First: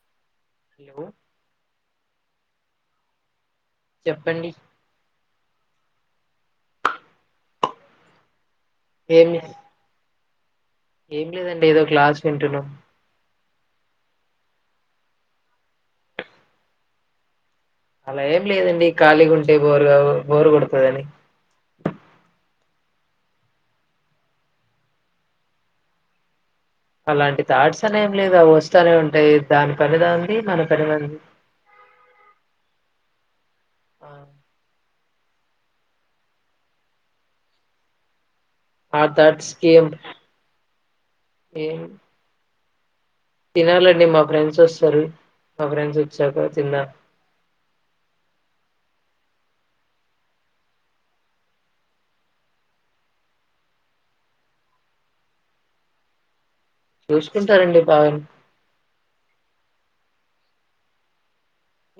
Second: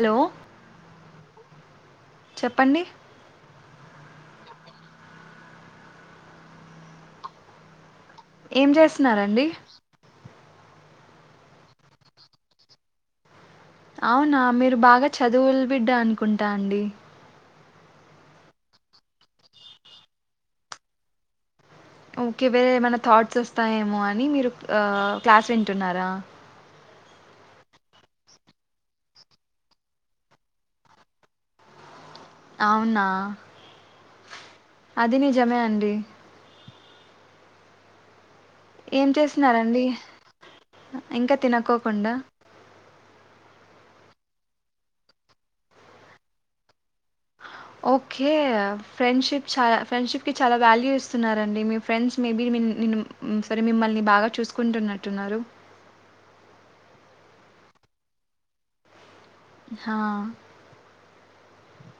Hello hello చెప్పండి చెప్పండి ఏం ఏం చేస్తున్నారండి ఏం లేదండి ఏదో క్లాస్ వింటున్నా అవునా మీరు బాగా చదువుల్ బిడ్డ అనుకుంటా అండి అలా ఏం లేదండి ఖాళీ గా ఉంటే బోరుగా బోరు కొడుతదని ఓకే వేరే ఏమైనా థాట్స్ వస్తాయేమో అని మీరు క్లాస్ వింటున్నారా అలాంటి థాట్స్ అనే ఏం లేదు అవస్తనే ఉంటాయి దాని పని దానిది మన పని మంది అవున. ఆ. అది నిజమే అండి. ఆ ఏం థాట్స్ కి చేసినారండి ఏం ఇంకా ఏం తినకోకుండా. తినాలండి మా ఫ్రెండ్స్ వస్తారు మా ఫ్రెండ్స్ వచ్చాక తిన్నా ఓకే ఫ్రెండ్ షిప్ చాలా ఫ్రెండ్షిప్ కి చాలా వాల్యూ ఇస్తున్నారండి మీ ఫ్రెండ్స్ మేబీ సారీ మిమ్మల్ని బాగా చూసుకుంటున్నట్టున్నారు చూసుకుంటారండి బాగానే హా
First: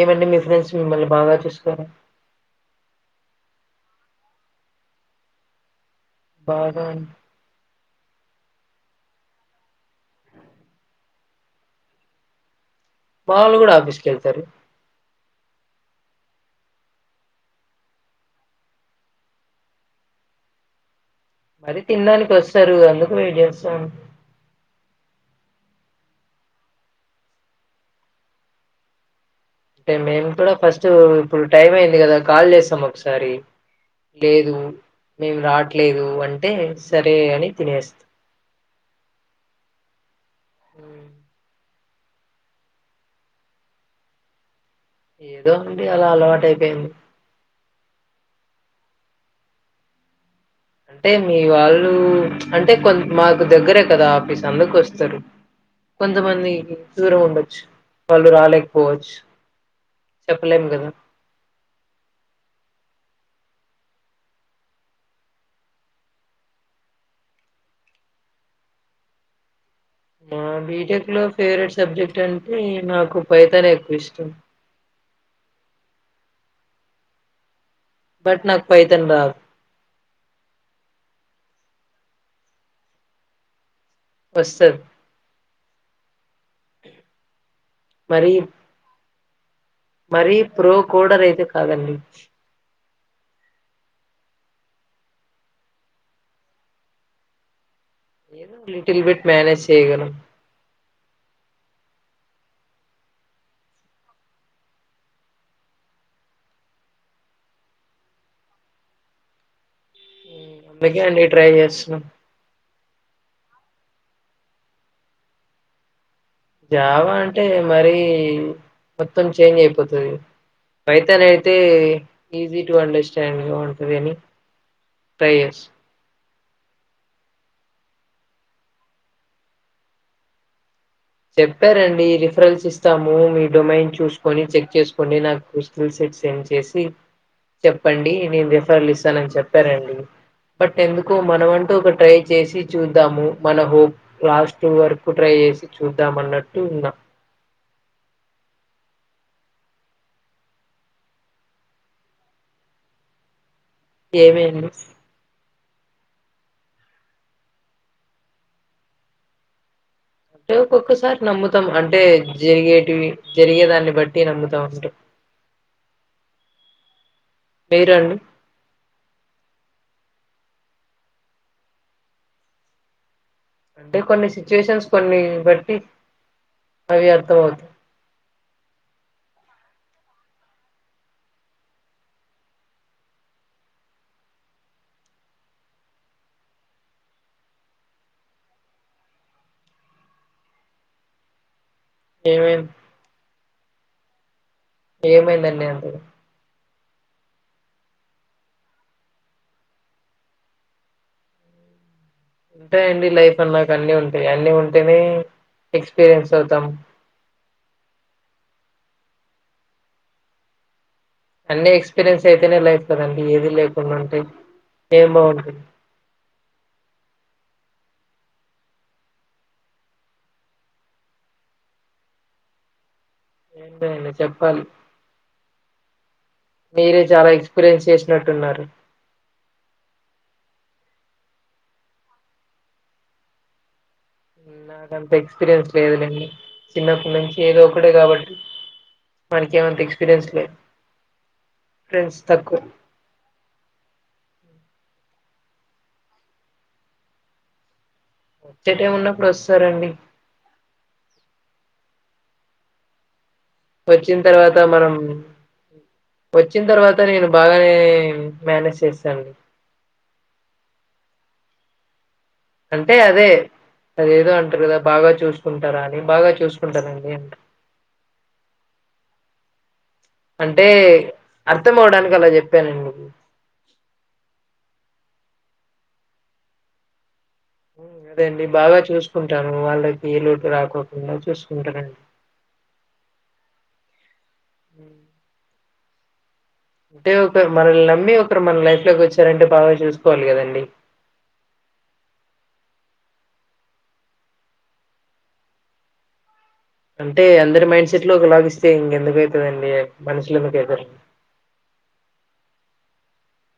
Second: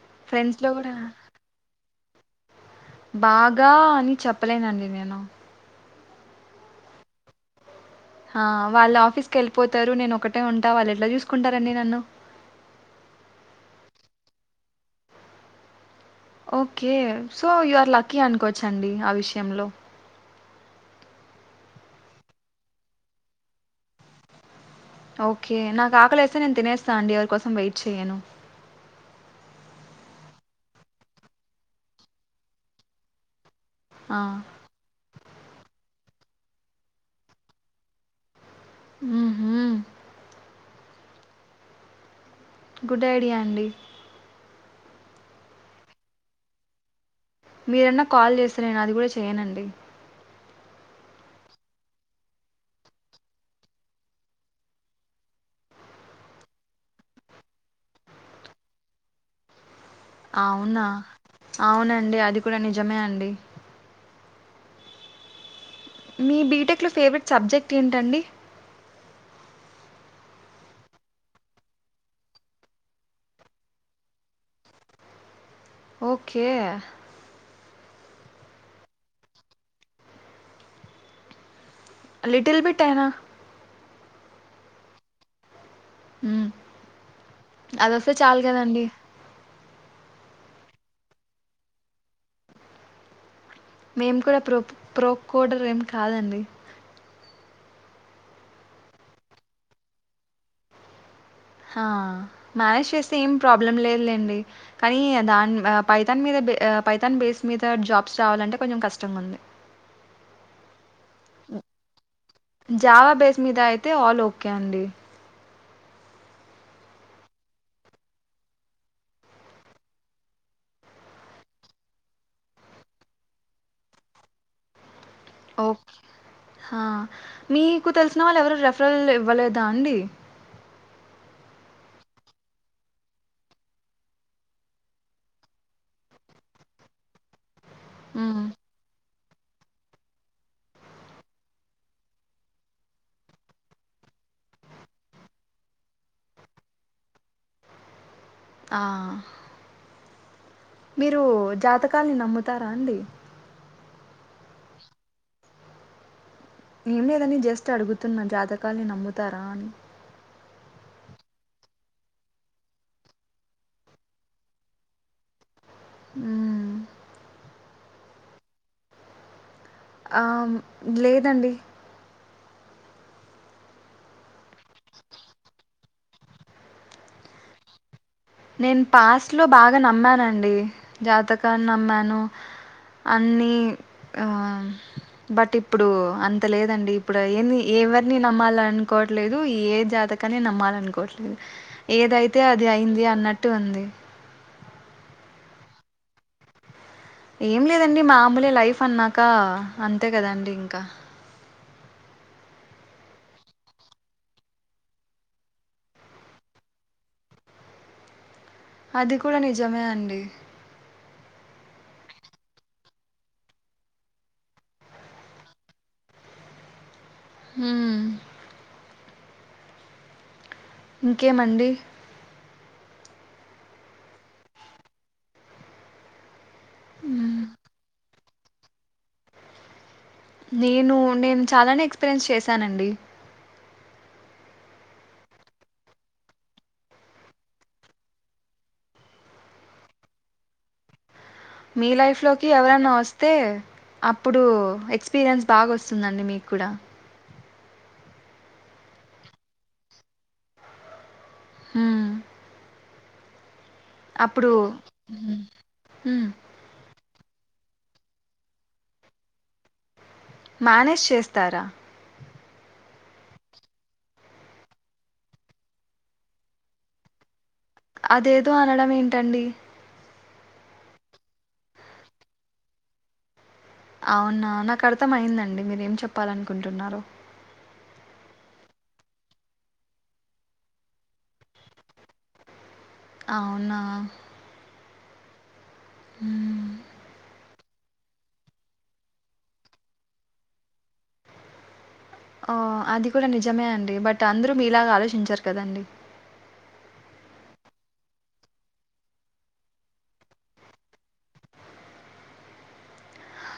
ఏమండి మీ ఫ్రెండ్స్లో ఫ్రెండ్స్ కూడా మిమ్మల్ని బాగా చూసుకోరా బాగా అని చెప్పలేనండి నేను బాగా అంటే ఆ వాళ్ళు ఆఫీస్ కి వెళ్ళిపోతారు నేను ఒకటే ఉంటా వాళ్ళు ఎట్లా చూసుకుంటారండి నన్ను వాళ్ళు కూడా ఆఫీస్ కి వెళ్తారు okay so you are lucky అనుకోవచ్చండి ఆ విషయంలో మరీ తినడానికి వస్తారు అందుకు వెయిట్ చేస్తాం ఓకే నాకు ఆకలి వస్తే నేను తినేస్తా అండి ఎవరి కోసం వెయిట్ చేయను అంటే మేము కూడా ఫస్ట్ ఇప్పుడు టైం అయింది కదా కాల్ చేసాం ఒకసారి ఆ! లేదు మేము రాట్లేదు అ అంటే సరే అని తినేస్తా హ్మ్ హు హ్మ్ గుడ్ ఐడియా అండి ఏదో అండి అలా అలవాటు అయిపోయింది మీరన్నా కాల్ చేస్తే నేను అది కూడా చేయనండి అంటే మీ వాళ్ళు అంటే కొ మాకు దగ్గరే కదా ఆఫీస్ అందకు వస్తారు కొంతమంది దూరం ఉండొచ్చు వాళ్ళు రాలేకపోవచ్చు చెప్పలేము అవునా కదా అవునండి అది కూడా నిజమే అండి మీ బీటెక్ లో ఫేవరెట్ సబ్జెక్ట్ ఏంటండి నా బీటెక్ లో ఫేవరెట్ సబ్జెక్ట్ అంటే నాకు పైథానే ఎక్కువ ఇష్టం ఓకే బట్ నాకు ఫైథన్ రాదు లిటిల్ బిట్ ఐనా వస్తది హ్మ్ అది వస్తే మరి చాలు కదండి మరీ ప్రో కోడర్ అయితే కాదండి మేం కూడా ప్రో ప్రోకోడర్ ఏం కాదండి ఏదో లిటిల్ బిట్ మేనేజ్ చేయగలం హా మేనేజ్ చేస్తే ఏం ప్రాబ్లం లేదులేండి కానీ దాన్ పై థాన్ మీద పైథాన్ బేస్ మీద జాబ్స్ రావాలంటే కొంచం కష్టంగా ఉంది. ఉమ్, అందుకే అండి ట్రై చేస్తున్నం జావా బేస్ మీద అయితే ఆల్ ఓకే అండి జావా అంటే మరి మొత్తం చేంజ్ అయిపోతుదిగ ఫైథాన్ అయితే ఈజీ టు అండర్ స్టాండ్ గా ఉంటుదని. ట్రై చేస్ హా మీకు తెలిసిన వాళ్ళు ఎవరు రెఫరల్ ఇవ్వలేదా అండి చెప్పారండి రిఫరెన్స్ ఇస్తాము మీ డొమైన్ చూసుకొని చెక్ చేసుకోని నాకు స్కిల్ సెట్ సెండ్ చేసి. చెప్పండి హ్మ్. నేను రెఫర్ లిస్ తనని చెప్పారండి బట్ ఎందుకో మనమంటూ ఒక ట్రై చేసి చూద్దాము మన హోప్ లాస్ట్ వరకు ట్రై చేసి. చూద్దాము అన్నట్టు ఉన్నా ఆ మీరు జాతకాల్ని నమ్ముతారా అండి ఏమేడి ఏం లేదని జస్ట్ అడుగుతున్నా జాతకాల్ని నమ్ముతారా అని అంటే ఒక్కొక్కసారి నమ్ముతాం అంటే జరిగేటివి జరిగేదాన్ని బట్టి నమ్ముతాం అంటారు అ మీ రడు లేదండి అంటే కొన్ని సిచ్యుయేషన్స్ కొన్ని బట్టి అవి అర్థం అవుతాయి నేను పాస్ట్ లో బాగా నమ్మానుండి జాతకాన్ని నమ్మాను అన్ని ఆ బట్ ఇప్పుడు అంత లేదండి ఇప్పుడు ఏ ఎవరిని నమ్మాలనుకోవట్లేదు ఏ జాతకాన్ని నమ్మాలనుకోట్లేదు ఏదైతే ఏమై అది అయింది అ అటు వంది ఏమైందండి అందుకు ఏం లేదండి మామూలే లైఫ్ అన్నాక అంతే కదాండి ఇంకా ఉంటాయండి లైఫ్ అ నాకు అన్ని ఉంటాయి అన్ని ఉంటేనే ఎక్స్పీరియన్స్ అవుతాం అది కూడా నిజమే అండి అన్ని ఎక్స్పీరియన్స్ అయితేనే లైఫ్ కదండి ఏది లేకుండా ఉంటాయి ఏం బాగుంటుంది హ ఇంకేమండి ఏంట అ చెప్పాల మీరే చాలా ఎక్స్పీరియన్స్ చేస్త నటున్నారు నేను నేను చాలానే ఎక్స్పీరియన్స్ చేశానండి నాకంత ఎక్స్పీరియన్స్ లేదుండి చిన్నప్పటి నుంచి ఏదో ఒకడే కాబట్టి మనక ఏమంత ఎక్స్పీరియన్స్ లేదు మీ ఫ్రెండ్స్ లైఫ్ లోకి తక్కువ ఎవరన్నా వస్తే అప్పుడు ఎక్స్పీరియన్స్ బాగా వస్తుందండి మీకు కూడా వచ్చేట ఏం ఉన్నప్పుడు వస్తారండి ఆ వచ్చిన తర్వాత మనం హ్మ్. హ్మ్. వచ్చిన తర్వాత నేను బాగానే మేనేజ్ చేశాను మేనేజ్ చేస్తారా అంటే అదే అదేదో అంటారు కదా బాగా చూసుకుంటారా అని బాగా చూసుకుంటానండి అంటారు అదేదో అనడం ఏంటండి అంటే అర్థం అవడానికి అలా చెప్పానండి అవునా నాకు అర్థం అయి్యందండి మీర ఏం చెప్పాలనుకుంటున్నారు అదేండి బాగా చూసుకుంటాను వాళ్ళకి లోటు రాకోకుండా చూసుకుంటానండి అవునా అ హ అంటే ఒక మనల్ని నమ్మి ఒకరు మన లైఫ్ లోకి వచ్చారంటే బాగా చూసుకోవాలి కదండి ఓ అది కూడా నిజమే అండి బట్ అందరూ మీ ఇలాగ ఆలోచించారు కదండి అంటే అందరి మైండ్ సెట్ లో ఒక లాగిస్తే ఇంకెందుకు అవుతుందిండి మనుషులు ఎందుకు అవుతు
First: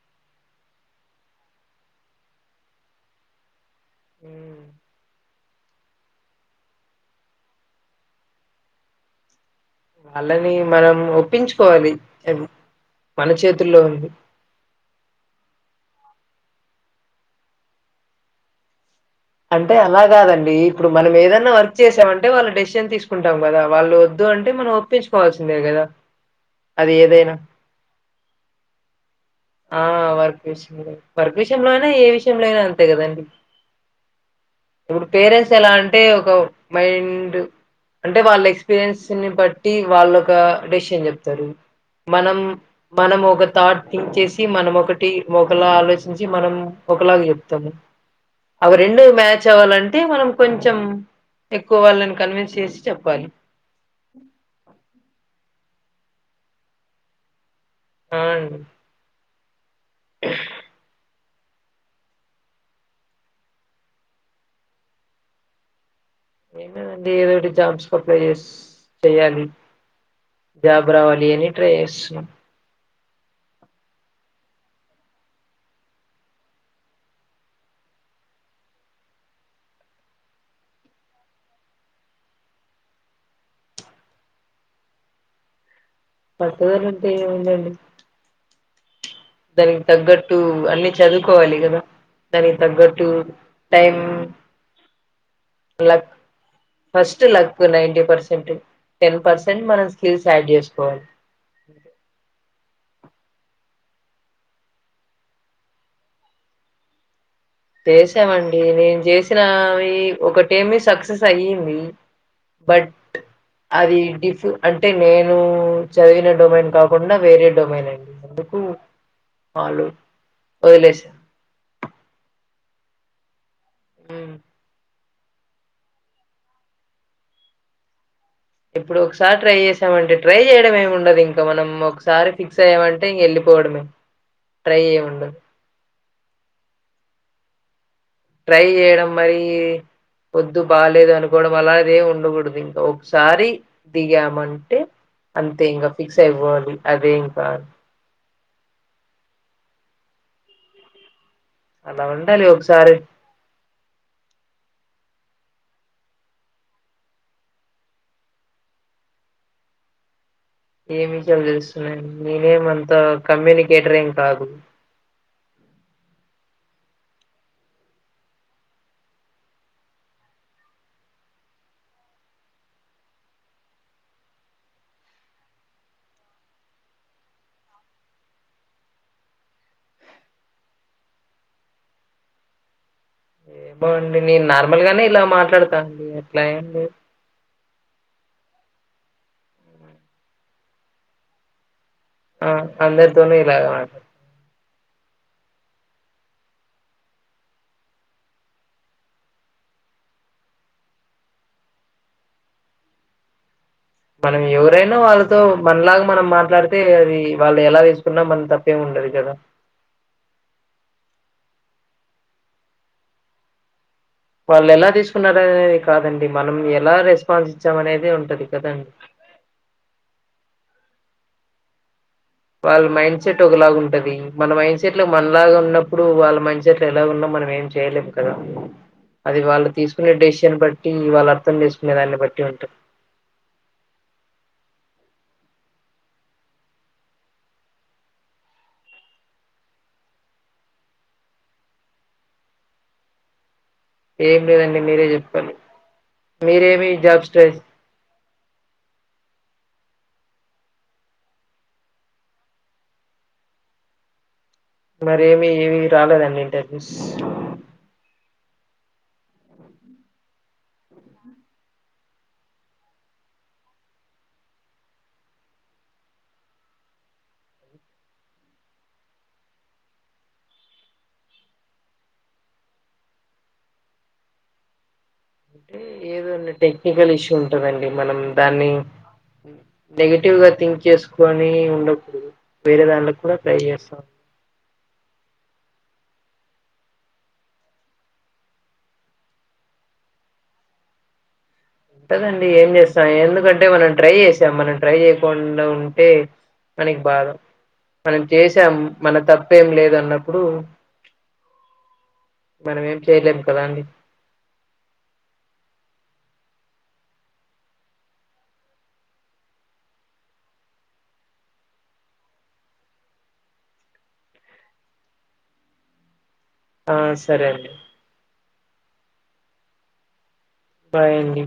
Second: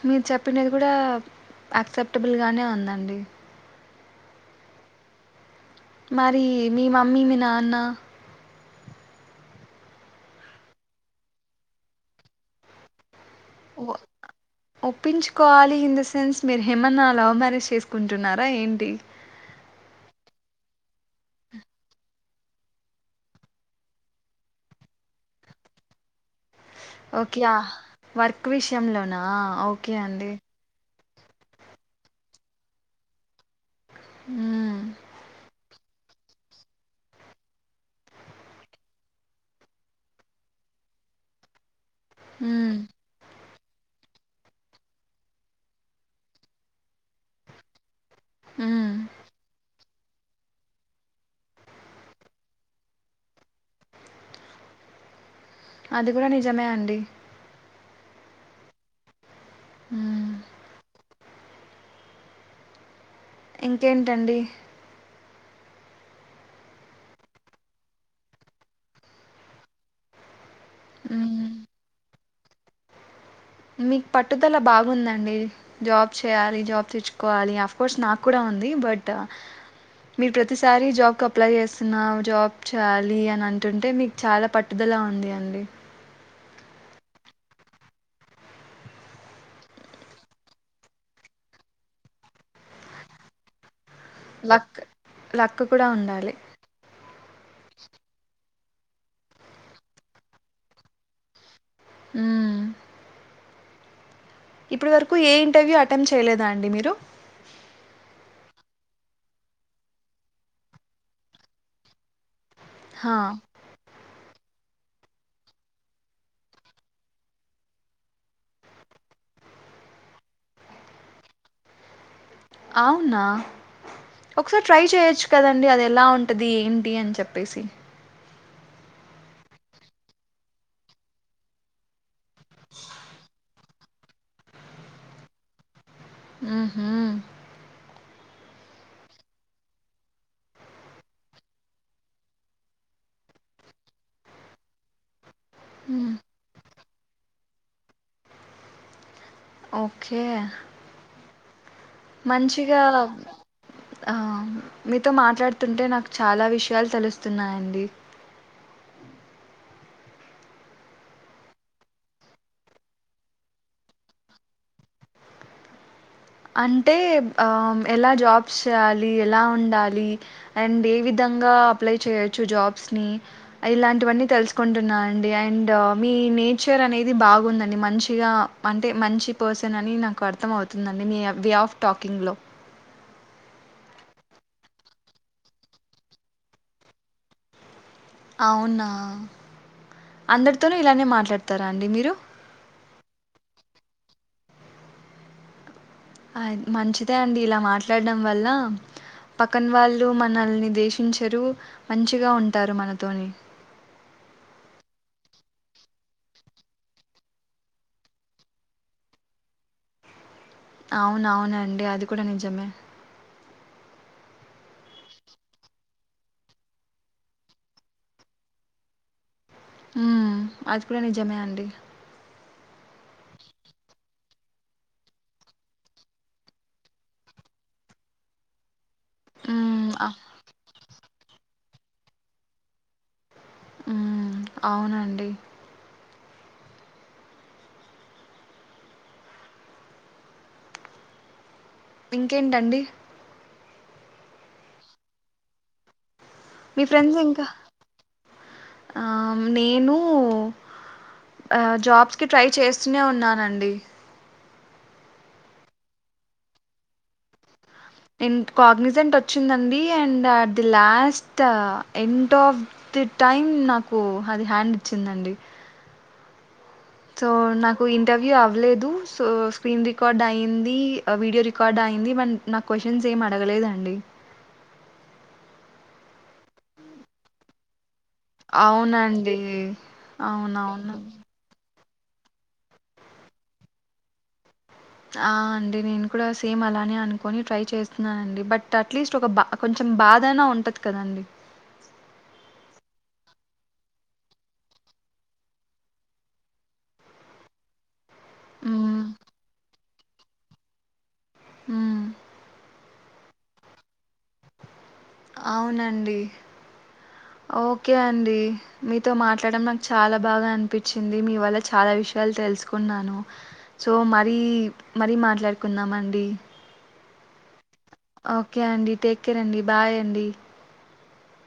మీరు చెప్పినది కూడా యాక్సెప్టబుల్గానే ఉందండి ఉ మరి మీ మమ్మీ మీ నాన్న వాళ్ళని మనం ఒప్పించుకోవాలి మన చేతుల్లో ఉంది. ఒప్పించుకోవాలి హిందు ఫ్రెండ్స్ మీరు హేమన్నా లవ్ మ్యారేజ్ చేసుకుంటున్నారా ఏంటి అంటే అలా కాదండి ఇప్పుడు మనం ఏదైన్నా వర్క్ చేసామంటే వాళ్ళు డెసిజన్ తీసుకుంటాం కదా వాళ్ళు వద్దు అంటే మనం ఒప్పించుకోవాల్సిందే కదా ఓకే యా వర్క్ విషయంలోనా ఆ ఓకే అండి. వర్క్ విషయమే వర్క్ విషయంలో అయినా ఏ విషయంలో అయినా అంతే కదండి హ్మ్. ఇప్పుడు పేరెంట్స్ ఎలాంట అంటే ఒక మైండ్ అంటే వాళ్ళ ఎక్స్పీరియన్స్ ని బట్టి వాళ్ళు ఒక డెసిషన్ చెప్తారు మనం హ్మ్. మనం ఒక తాటి థింగ్ చేసి మనం ఒకటి ఒకలా ఆలోచించి మనం ఒకలాగా చెప్తాము అవి హ్మ్. రెండు మ్యాచ్ అవ్వాలంటే అంతే మనం కొంచెం ఎక్కువ వాళ్ళని కన్విన్స్ చేసి చెప్పాలి అది కూడా నిజమే అండి అవును హ్మ్. ఇంకేంటండి ఏమేదండి ఏదోటి జాబ్స్ కి అప్లై చేస్ చెయ్యాలి జాబ్ రావాలని హ్మ్. ట్రై చేస్తున్నా మీకు పట్టుదల బాగుందండి జాబ్ చేయాలి జాబ్ తెచ్చుకోవాలి ఆఫ్ కోర్స్ నాకు కూడా ఉంది బట్ మీరు ప్రతిసారి జాబ్ కి అప్లై చేస్తున్నా జాబ్ చేయాలి అని అంటుంటే మీకు చాలా పట్టుదల ఉంది అండి పట్టుదల ఉంటే ఏముందండి దానికి తగ్గట్టు అన్ని చదువుకోవాలి కదా దానికి తగ్గట్టు టైమ్ లక్ కూడా లక్ ఉండాలి. First luck ninety percent ten percent మన స్కిల్స్ ఆడ్ చేసుకోవాలి హు ఇప్పటి వరకు ఏ ఇంటర్వ్యూ అటెమ్ చేయలేదా అండి మీరు చేసామండి నేను చేసినవి ఒక టేమి సక్సెస్ అయ్యింది బట్ హా అది డి అంటే నేను చదివిన డొమైన్ కాకుండా వేరే డొమైన్ అండి ఎందుకు వాళ్ళు వదిలేశా అవునా ఒకసారి ట్రై చేయొచ్చు కదండి అది ఎలా ఉంటది ఏంటి అని చెప్పేసి ఇప్పుడు ఒకసారి ట్రై చేసామంటే ట్రై చేయడం ఏమి ఉండదు ఇంకా మనం ఒకసారి ఫిక్స్ అయ్యమంటే ఇంగా వెళ్ళిపోవడమే ట్రై ఏముండదు ఉహూ ట్రై చేయడం మరి వద్దు బాలేేదు అనుకోవడం అలా అదే ఉండకూడదు ఇంకా ఒకసారి దిగామంటే అంతే ఇంకా హ్మ్. ఫిక్స్ అయిపోవాలి అదే ఇంకా సార్ ఓకే అలా ఉండాలి మంచిగా ఒకసారి అలా ఆ మీతో మాట్లాడుతుంటే నాకు చాలా విషయాలు తెలుస్తున్నాయండి ఏం విషయాలు తెలుస్తున్నా నేనేమ అంత కమ్యూనికేటరింగ్ కాదు అంటే ఎలా జాబ్స్ చేయాలి ఎలా ఉండాలి అండ్ ఏ విధంగా అప్లై చేయొచ్చు జాబ్స్ ని ఇలాంటివన్నీ తెలుసుకుంటున్నా అండి అండ్ మీ నేచర్ అనేది బాగుందండి మంచిగా అంటే మంచి పర్సన్ అని నాకు అర్థం అవుతుంది అ మీ వే ఆఫ్ టాకింగ్లో ఏ బాగుండి నేను నార్మల్ గానే ఇలా మాట్లాడతాను అండి అట్లా ఏంలేదు అవునా అందరితోనూ ఇలానే మాట్లాడతారా అండి మీరు ఆ అందరితోను ఇలాగే మాట్లాడతాను అ మంచిదే అండి ఇలా మాట్లాడడం వల్ల పక్కన వాళ్ళు మనల్ని దేశించరు మంచిగా ఉంటారు మనతోని మనం ఎవరైనా వాళ్ళతో మనలాగా మనం మాట్లాడితే అది వాళ్ళు ఎలా వేసుకున్నా మన తప్పేం ఉండదు కదా అవున అవునండి అది కూడా నిజమే వాళ్ళు ఎలా తీసుకున్నారు అనేది కాదండి మనం ఎలా రెస్పాన్స్ ఇచ్చాం అనేది ఉంటది కదాండి మ్మ్ అది కూడా నిజమే అండి వాళ్ళ మైండ్ సెట్ ఒకలాగు ఉంటది మన మైండ్ సెట్ లో మనలాగా ఉన్నప్పుడు వాళ్ళ మైండ్ సెట్ లో ఎలా ఉన్నా మనం ఏం చేయలేము కదా అది వాళ్ళు హ్మ్. తీసుకునే ఆహ్, డెసిషన్ బట్టి ఇవాళ్ళ అర్థం చేస్తుకునే దాన్ని బట్టి ఉంటారు మ్మ్ అవునండి ఇంకేంటండి ఏం లేదండి మీరే చెప్పాలి మీ మీరేమి ఫ్రెండ్స్ జాబ్ ఇంకా స్ట్రెస్ ఆహ్, నేను జాబ్స్ కి ట్రై చేస్తూనే ఉన్నానండి మరి ఏమి ఏవి రాలేదండి ఇంటర్న్షిప్స్ ఎ కాగ్నిజెంట్ వచ్చిందండి and at the last end of the time నాకు అది హ్యాండ్ ఇచ్చిందండి సో నాకు ఇంటర్వ్యూ అవ్వలేదు సో స్క్రీన్ రికార్డ్ అయిింది వీడియో రికార్డ్ అయింది మం నాకు క్వశ్చన్స్ ఏమి అడగలేదండి ఏ [inaudible] టెక్నికల్ ఇష్యూ ఉంటదండి మనం దాన్ని అవునండి. నెగిటివ్ గా థింక్ అవునవును. చేసుకొని ఉండకూడ్ వేరేధాన్లకు కూడా ట్రై చేస్తా ఆ అండి నేను కూడా సేమ్ అలానే అనుకొని ట్రై చేస్తున్నానండి బట్ అట్లీస్ట్ ఒక బా కొంచెం బాధైనా ఉంటది కదండి ఉంటదండి ఏం చేస్తా ఎందుకంటే మనం ట్రై చేసాం మనం ట్రై చేయకుండా ఉంటే మనకి బాధ మనం చేసాం హ్మ్. మన తప్పేం లేదన్నప్ అప్పుడు హ్మ్. మన ఏం చేస్ చేయలేము కదా అండి అవునండి ఓకే అండి మీతో మాట్లాడడం నాకు చాలా బాగా అనిపిచ్చింది మీ వల్ల చాలా విషయాలు తెలుసుకున్నాను సో మరీ మరీ మాట్లాడుకుందామండి ఆ సరే అండి ఓకే అండి టేక్ కేర్ అండి బాయ్ అండి బాయ్ అండి